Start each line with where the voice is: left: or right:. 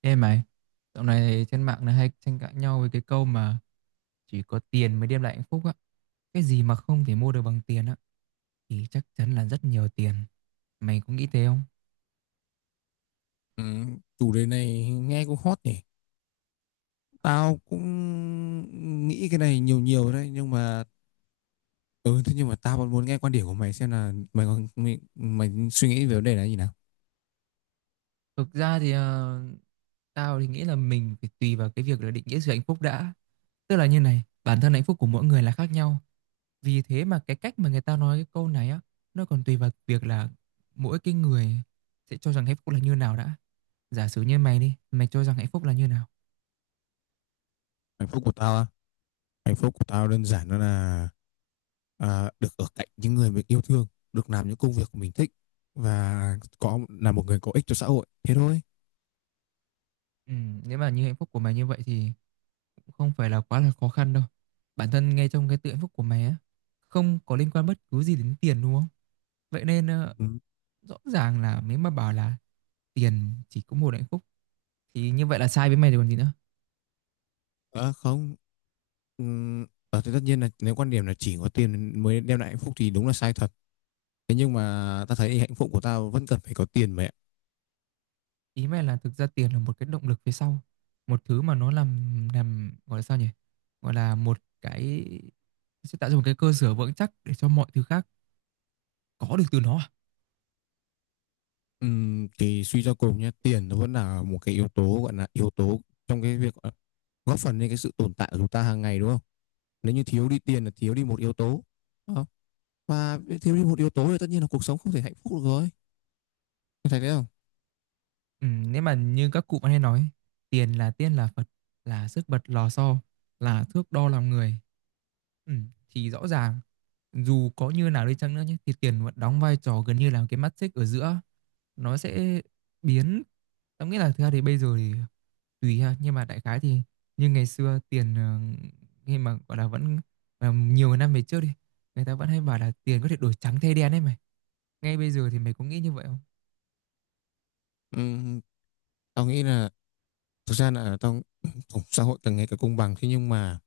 right: Ê mày, dạo này trên mạng này hay tranh cãi nhau với cái câu mà chỉ có tiền mới đem lại hạnh phúc á. Cái gì mà không thể mua được bằng tiền á, thì chắc chắn là rất nhiều tiền. Mày có nghĩ thế không?
left: Ừ, chủ đề này nghe cũng hot nhỉ. Tao cũng nghĩ cái này nhiều nhiều đấy nhưng mà ừ thế nhưng mà tao vẫn muốn nghe quan điểm của mày xem là mày suy nghĩ về vấn đề này như nào.
right: Thực ra thì tao thì nghĩ là mình phải tùy vào cái việc là định nghĩa sự hạnh phúc đã. Tức là như này, bản thân hạnh phúc của mỗi người là khác nhau. Vì thế mà cái cách mà người ta nói cái câu này á, nó còn tùy vào việc là mỗi cái người sẽ cho rằng hạnh phúc là như nào đã. Giả sử như mày đi, mày cho rằng hạnh phúc là như nào?
left: Hạnh phúc của tao á, hạnh phúc của tao đơn giản đó là được ở cạnh những người mình yêu thương, được làm những công việc của mình thích và có là một người có ích cho xã hội. Thế thôi.
right: Nếu mà như hạnh phúc của mày như vậy thì cũng không phải là quá là khó khăn đâu. Bản thân ngay trong cái tự hạnh phúc của mày á, không có liên quan bất cứ gì đến tiền đúng không? Vậy nên
left: Ừ.
right: rõ ràng là nếu mà bảo là tiền chỉ có một hạnh phúc thì như vậy là sai với mày rồi còn gì nữa.
left: Ờ, không Ừ, ờ, thì tất nhiên là nếu quan điểm là chỉ có tiền mới đem lại hạnh phúc thì đúng là sai thật. Thế nhưng mà ta thấy hạnh phúc của tao vẫn cần phải có tiền mẹ.
right: Ý mày là thực ra tiền là một cái động lực phía sau, một thứ mà nó làm gọi là sao nhỉ? Gọi là một cái sẽ tạo ra một cái cơ sở vững chắc để cho mọi thứ khác có được từ nó à?
left: Thì suy cho cùng nhé, tiền nó vẫn là một cái yếu tố gọi là yếu tố trong cái việc góp phần lên cái sự tồn tại của chúng ta hàng ngày đúng không? Nếu như thiếu đi tiền là thiếu đi một yếu tố. Đúng không? Và thiếu đi một yếu tố thì tất nhiên là cuộc sống không thể hạnh phúc được rồi. Mày thấy thế không?
right: Ừ, nếu mà như các cụ vẫn hay nói tiền là tiên là Phật, là sức bật lò xo, là thước đo lòng người, ừ, thì rõ ràng dù có như nào đi chăng nữa nhé thì tiền vẫn đóng vai trò gần như là cái mắt xích ở giữa, nó sẽ biến, tao nghĩ là thực ra thì bây giờ thì tùy ha, nhưng mà đại khái thì như ngày xưa tiền khi mà gọi là vẫn, nhiều năm về trước đi, người ta vẫn hay bảo là tiền có thể đổi trắng thay đen ấy mày. Ngay bây giờ thì mày có nghĩ như vậy không?
left: Ừm, tao nghĩ là thực ra là tao xã hội càng ngày càng công bằng, thế nhưng mà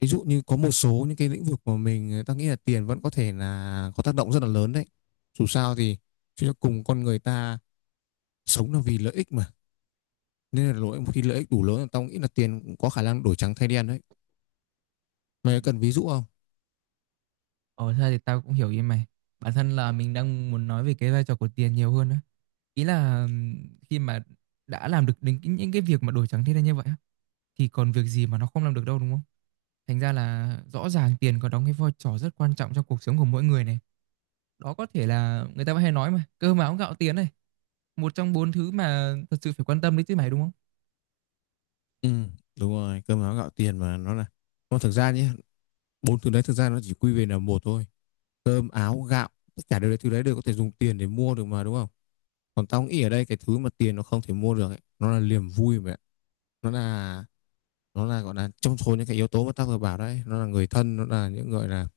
left: ví dụ như có một số những cái lĩnh vực mà ta nghĩ là tiền vẫn có thể là có tác động rất là lớn đấy. Dù sao thì chúng ta cùng con người ta sống là vì lợi ích mà, nên là lỗi khi lợi ích đủ lớn là tao nghĩ là tiền cũng có khả năng đổi trắng thay đen đấy.
right: Ừ.
left: Mày cần ví dụ không?
right: Ồ, thật ra thì tao cũng hiểu ý mày. Bản thân là mình đang muốn nói về cái vai trò của tiền nhiều hơn á. Ý là khi mà đã làm được đến những cái việc mà đổi trắng thay đen như vậy á, thì còn việc gì mà nó không làm được đâu đúng không? Thành ra là rõ ràng tiền có đóng cái vai trò rất quan trọng trong cuộc sống của mỗi người này. Đó có thể là người ta vẫn hay nói mà, cơm áo gạo tiền này, một trong bốn thứ mà thật sự phải quan tâm đấy chứ mày đúng không?
left: Ừ, đúng rồi, cơm áo gạo tiền mà nó là. Nó thực ra nhé, bốn thứ đấy thực ra nó chỉ quy về là một thôi, cơm áo gạo, tất cả đều thứ đấy đều có thể dùng tiền để mua được mà đúng không? Còn tao nghĩ ở đây cái thứ mà tiền nó không thể mua được ấy, nó là niềm vui mà, nó là nó là gọi là trong số những cái yếu tố mà ta vừa bảo đấy, nó là người thân, nó là những gọi là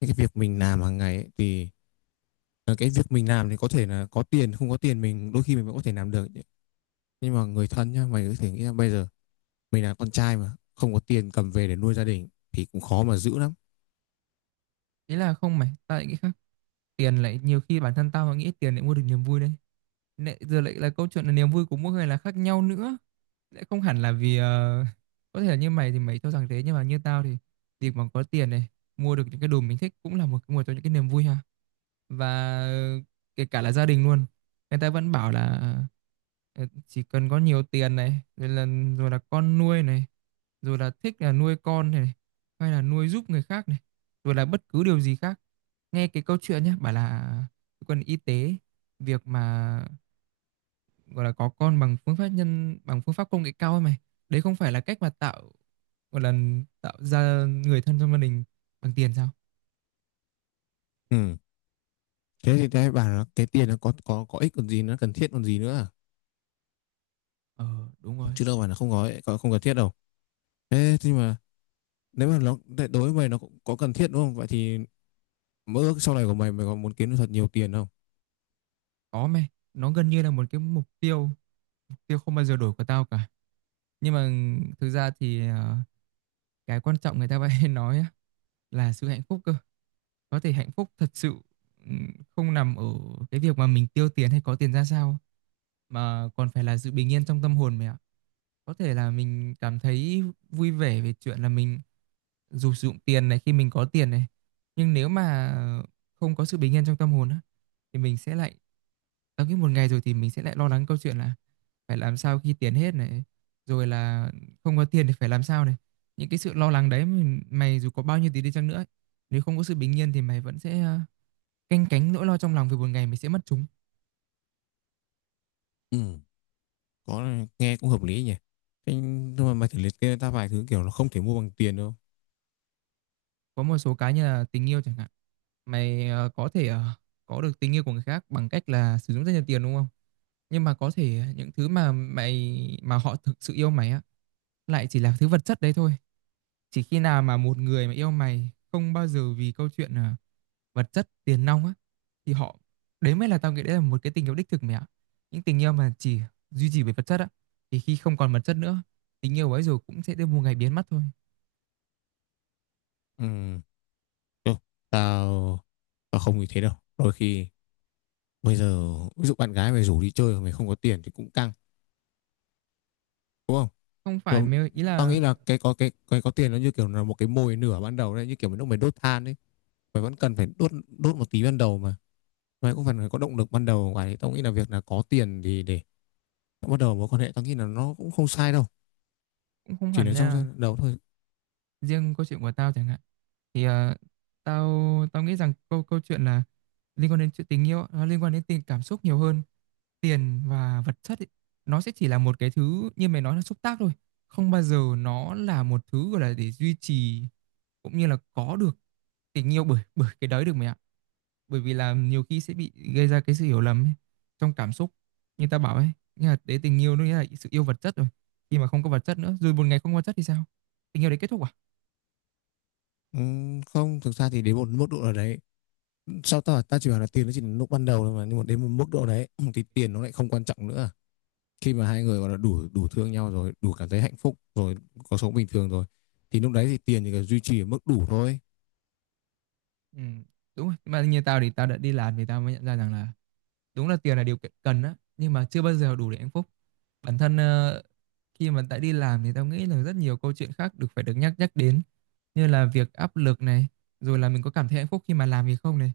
left: những cái việc mình làm hàng ngày ấy, thì cái việc mình làm thì có thể là có tiền không có tiền mình đôi khi mình vẫn có thể làm được, nhưng mà người thân nhá, mày có thể nghĩ là bây giờ mình là con trai mà không có tiền cầm về để nuôi gia đình thì cũng khó mà giữ lắm.
right: Ý là không mày, tao lại nghĩ khác. Tiền lại nhiều khi bản thân tao nghĩ tiền lại mua được niềm vui đấy. Nãy giờ lại là câu chuyện là niềm vui của mỗi người là khác nhau nữa. Sẽ không hẳn là vì có thể là như mày thì mày cho rằng thế, nhưng mà như tao thì việc mà có tiền này, mua được những cái đồ mình thích cũng là một cái nguồn cho những cái niềm vui ha. Và kể cả là gia đình luôn, người ta vẫn bảo là ờ, chỉ cần có nhiều tiền này rồi là, rồi là con nuôi này, rồi là thích là nuôi con này, hay là nuôi giúp người khác này, rồi là bất cứ điều gì khác. Nghe cái câu chuyện nhé, bảo là cơ quan y tế, việc mà gọi là có con bằng phương pháp nhân bằng phương pháp công nghệ cao ấy mày, đấy không phải là cách mà tạo, gọi là tạo ra người thân trong gia đình bằng tiền sao?
left: Ừ. Thế thì cái bảo là cái tiền nó có ích còn gì, nó cần thiết còn gì nữa à?
right: Ờ, đúng rồi.
left: Chứ đâu phải là không không cần thiết đâu. Thế nhưng mà nếu mà nó đối với mày nó cũng có cần thiết đúng không, vậy thì mơ ước sau này của mày mày có muốn kiếm được thật nhiều tiền không?
right: Có mày, nó gần như là một cái mục tiêu, mục tiêu không bao giờ đổi của tao cả. Nhưng mà thực ra thì cái quan trọng người ta vẫn hay nói á, là sự hạnh phúc cơ. Có thể hạnh phúc thật sự, ừm, không nằm ở cái việc mà mình tiêu tiền hay có tiền ra sao, mà còn phải là sự bình yên trong tâm hồn mày ạ. Có thể là mình cảm thấy vui vẻ về chuyện là mình dù sử dụng tiền này, khi mình có tiền này, nhưng nếu mà không có sự bình yên trong tâm hồn á, thì mình sẽ lại tới cái một ngày rồi thì mình sẽ lại lo lắng câu chuyện là phải làm sao khi tiền hết này, rồi là không có tiền thì phải làm sao này. Những cái sự lo lắng đấy mình, mày dù có bao nhiêu tiền đi chăng nữa ấy, nếu không có sự bình yên thì mày vẫn sẽ canh cánh nỗi lo trong lòng về một ngày mình sẽ mất chúng.
left: Ừ. Có, nghe cũng hợp lý nhỉ. Thế nhưng mà mày thử liệt kê ta vài thứ kiểu nó không thể mua bằng tiền đâu.
right: Có một số cái như là tình yêu chẳng hạn. Mày có thể có được tình yêu của người khác bằng cách là sử dụng rất nhiều tiền đúng không? Nhưng mà có thể những thứ mà mày mà họ thực sự yêu mày á, lại chỉ là thứ vật chất đấy thôi. Chỉ khi nào mà một người mà yêu mày không bao giờ vì câu chuyện vật chất tiền nong á, thì họ, đấy mới là tao nghĩ đấy là một cái tình yêu đích thực mẹ ạ. Những tình yêu mà chỉ duy trì về vật chất á, thì khi không còn vật chất nữa, tình yêu ấy rồi cũng sẽ tới một ngày biến mất thôi.
left: Ừ, thôi, tao tao không như thế đâu, đôi khi bây giờ ví dụ bạn gái mày rủ đi chơi mà mày không có tiền thì cũng căng, đúng không?
right: Không phải
left: Rồi,
right: mày, ý
left: tao
right: là
left: nghĩ là cái có cái có tiền nó như kiểu là một cái mồi nửa ban đầu đấy, như kiểu mình lúc mày đốt than đấy, mày vẫn cần phải đốt đốt một tí ban đầu mà, mày cũng phải có động lực ban đầu ngoài đấy. Tao nghĩ là việc là có tiền thì để bắt đầu mối quan hệ tao nghĩ là nó cũng không sai đâu,
right: cũng không
left: chỉ
right: hẳn
left: là trong
right: nha.
left: đầu thôi.
right: Riêng câu chuyện của tao chẳng hạn, thì tao tao nghĩ rằng câu câu chuyện là liên quan đến chuyện tình yêu, nó liên quan đến tình cảm xúc nhiều hơn. Tiền và vật chất ấy, nó sẽ chỉ là một cái thứ như mày nói là xúc tác thôi, không bao giờ nó là một thứ gọi là để duy trì cũng như là có được tình yêu bởi bởi cái đấy được mày ạ. Bởi vì là nhiều khi sẽ bị gây ra cái sự hiểu lầm ấy, trong cảm xúc, như tao bảo ấy, nghĩa là đấy tình yêu nó nghĩa là sự yêu vật chất rồi. Khi mà không có vật chất nữa, rồi một ngày không có vật chất thì sao, tình yêu đấy kết thúc à?
left: Không thực ra thì đến một mức độ nào đấy, sao ta ta chỉ bảo là tiền nó chỉ là lúc ban đầu thôi mà, nhưng mà đến một mức độ đấy thì tiền nó lại không quan trọng nữa. Khi mà hai người gọi là đủ đủ thương nhau rồi, đủ cảm thấy hạnh phúc rồi, có sống bình thường rồi, thì lúc đấy thì tiền chỉ cần duy trì ở mức đủ thôi.
right: Ừ, đúng rồi. Mà như tao thì tao đã đi làm thì tao mới nhận ra rằng là đúng là tiền là điều kiện cần á, nhưng mà chưa bao giờ đủ để hạnh phúc. Bản thân khi mà đã đi làm thì tao nghĩ là rất nhiều câu chuyện khác được phải được nhắc nhắc đến, như là việc áp lực này, rồi là mình có cảm thấy hạnh phúc khi mà làm gì không này,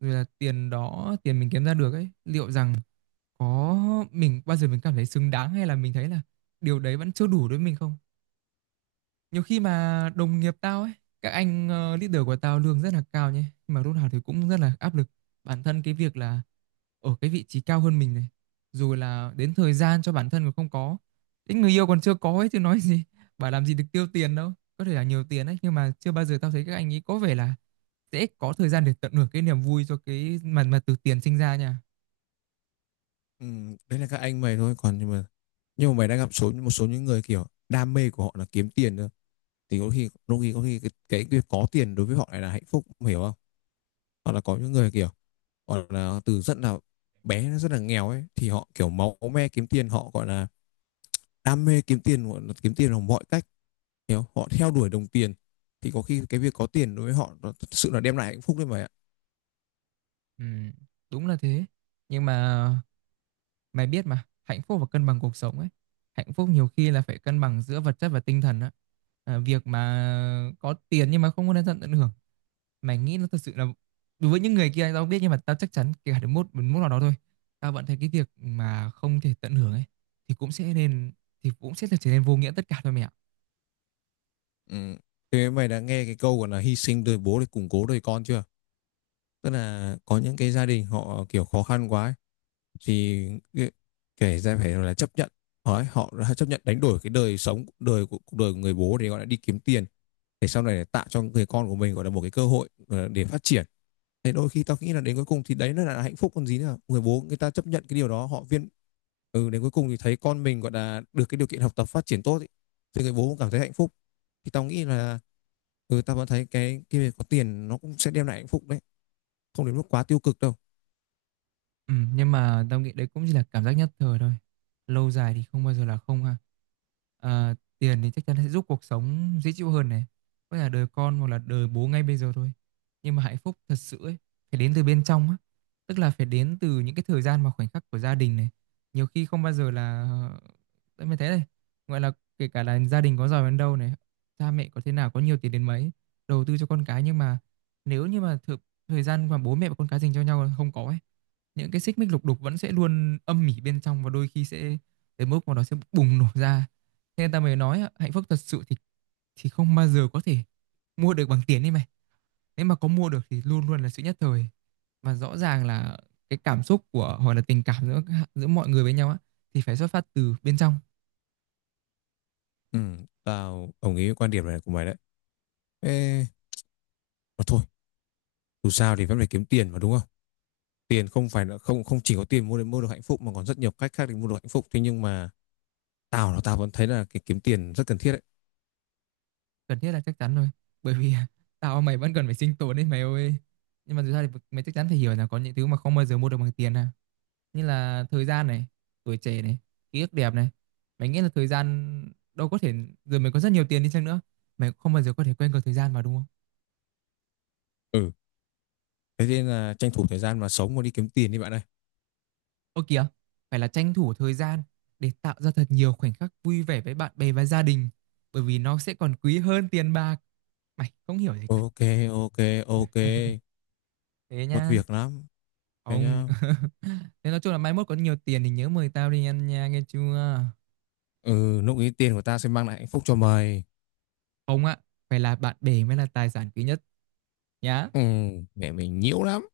right: rồi là tiền mình kiếm ra được ấy, liệu rằng có mình bao giờ mình cảm thấy xứng đáng hay là mình thấy là điều đấy vẫn chưa đủ đối với mình không? Nhiều khi mà đồng nghiệp tao ấy, các anh leader của tao lương rất là cao nhé, nhưng mà lúc nào thì cũng rất là áp lực. Bản thân cái việc là ở cái vị trí cao hơn mình này, rồi là đến thời gian cho bản thân còn không có, đến người yêu còn chưa có ấy chứ nói gì bảo làm gì được tiêu tiền đâu. Có thể là nhiều tiền đấy, nhưng mà chưa bao giờ tao thấy các anh ấy có vẻ là sẽ có thời gian để tận hưởng cái niềm vui cho cái mà từ tiền sinh ra nha.
left: Đấy là các anh mày thôi, còn nhưng mà mày đã gặp số một số những người kiểu đam mê của họ là kiếm tiền thôi, thì có khi việc có tiền đối với họ lại là hạnh phúc, mày hiểu không? Hoặc là có những người kiểu gọi là từ rất là bé, rất là nghèo ấy, thì họ kiểu máu me kiếm tiền, họ gọi là đam mê kiếm tiền, gọi là kiếm tiền bằng mọi cách, hiểu họ theo đuổi đồng tiền, thì có khi cái việc có tiền đối với họ nó thật sự là đem lại hạnh phúc đấy mày ạ.
right: Ừ, đúng là thế, nhưng mà mày biết mà, hạnh phúc và cân bằng cuộc sống ấy. Hạnh phúc nhiều khi là phải cân bằng giữa vật chất và tinh thần á. À, việc mà có tiền nhưng mà không có đến tận tận hưởng. Mày nghĩ nó thật sự là, đối với những người kia tao không biết, nhưng mà tao chắc chắn kể cả đến một nào đó thôi. Tao vẫn thấy cái việc mà không thể tận hưởng ấy, thì cũng sẽ nên thì cũng sẽ là trở nên vô nghĩa tất cả thôi mẹ ạ.
left: Ừ. Thế mày đã nghe cái câu gọi là hy sinh đời bố để củng cố đời con chưa? Tức là có những cái gia đình họ kiểu khó khăn quá ấy, thì kể ra phải là chấp nhận. Đấy, họ đã chấp nhận đánh đổi cái đời sống đời của cuộc đời của người bố để gọi là đi kiếm tiền, để sau này để tạo cho người con của mình gọi là một cái cơ hội để phát triển. Thế đôi khi tao nghĩ là đến cuối cùng thì đấy nó là hạnh phúc còn gì nữa, người bố người ta chấp nhận cái điều đó họ viên. Ừ, đến cuối cùng thì thấy con mình gọi là được cái điều kiện học tập phát triển tốt ý, thì người bố cũng cảm thấy hạnh phúc. Thì tao nghĩ là, ừ tao vẫn thấy cái việc có tiền nó cũng sẽ đem lại hạnh phúc đấy, không đến mức quá tiêu cực đâu.
right: Ừ, nhưng mà tao nghĩ đấy cũng chỉ là cảm giác nhất thời thôi. Lâu dài thì không bao giờ là không ha. À, tiền thì chắc chắn sẽ giúp cuộc sống dễ chịu hơn này. Có thể là đời con hoặc là đời bố ngay bây giờ thôi. Nhưng mà hạnh phúc thật sự ấy, phải đến từ bên trong á. Tức là phải đến từ những cái thời gian và khoảnh khắc của gia đình này. Nhiều khi không bao giờ là... Tại mới thế này. Gọi là kể cả là gia đình có giàu đến đâu này, cha mẹ có thế nào, có nhiều tiền đến mấy, đầu tư cho con cái, nhưng mà nếu như mà thời gian mà bố mẹ và con cái dành cho nhau là không có ấy, những cái xích mích lục đục vẫn sẽ luôn âm mỉ bên trong, và đôi khi sẽ tới mức mà nó sẽ bùng nổ ra. Thế nên ta mới nói hạnh phúc thật sự thì không bao giờ có thể mua được bằng tiền đi mày. Nếu mà có mua được thì luôn luôn là sự nhất thời. Và rõ ràng là cái cảm xúc của hoặc là tình cảm giữa giữa mọi người với nhau á, thì phải xuất phát từ bên trong.
left: Ừ, tao đồng ý với quan điểm này của mày đấy. Ê, mà thôi, dù sao thì vẫn phải kiếm tiền mà đúng không? Tiền không phải là không không chỉ có tiền để mua được hạnh phúc mà còn rất nhiều cách khác để mua được hạnh phúc. Thế nhưng mà tao vẫn thấy là cái kiếm tiền rất cần thiết đấy.
right: Cần thiết là chắc chắn rồi, bởi vì tao mày vẫn cần phải sinh tồn đấy mày ơi. Nhưng mà thực ra thì mày chắc chắn phải hiểu là có những thứ mà không bao giờ mua được bằng tiền à, như là thời gian này, tuổi trẻ này, ký ức đẹp này. Mày nghĩ là thời gian đâu có thể, rồi mày có rất nhiều tiền đi chăng nữa, mày không bao giờ có thể quên được thời gian mà đúng không?
left: Ừ, thế nên là tranh thủ thời gian mà sống mà đi kiếm tiền đi bạn ơi.
right: Ô kìa, phải là tranh thủ thời gian để tạo ra thật nhiều khoảnh khắc vui vẻ với bạn bè và gia đình, bởi vì nó sẽ còn quý hơn tiền bạc. Mày không hiểu gì cả.
left: Ok, ok, ok.
right: Thế
left: Mất
right: nha.
left: việc lắm. Thế
right: Ông
left: nhá.
right: thế nói chung là mai mốt có nhiều tiền thì nhớ mời tao đi ăn nha nghe chưa.
left: Ừ, lúc ý tiền của ta sẽ mang lại hạnh phúc cho mày.
right: Ông ạ, phải là bạn bè mới là tài sản quý nhất nhá.
left: Ừ, mẹ mình nhiễu lắm.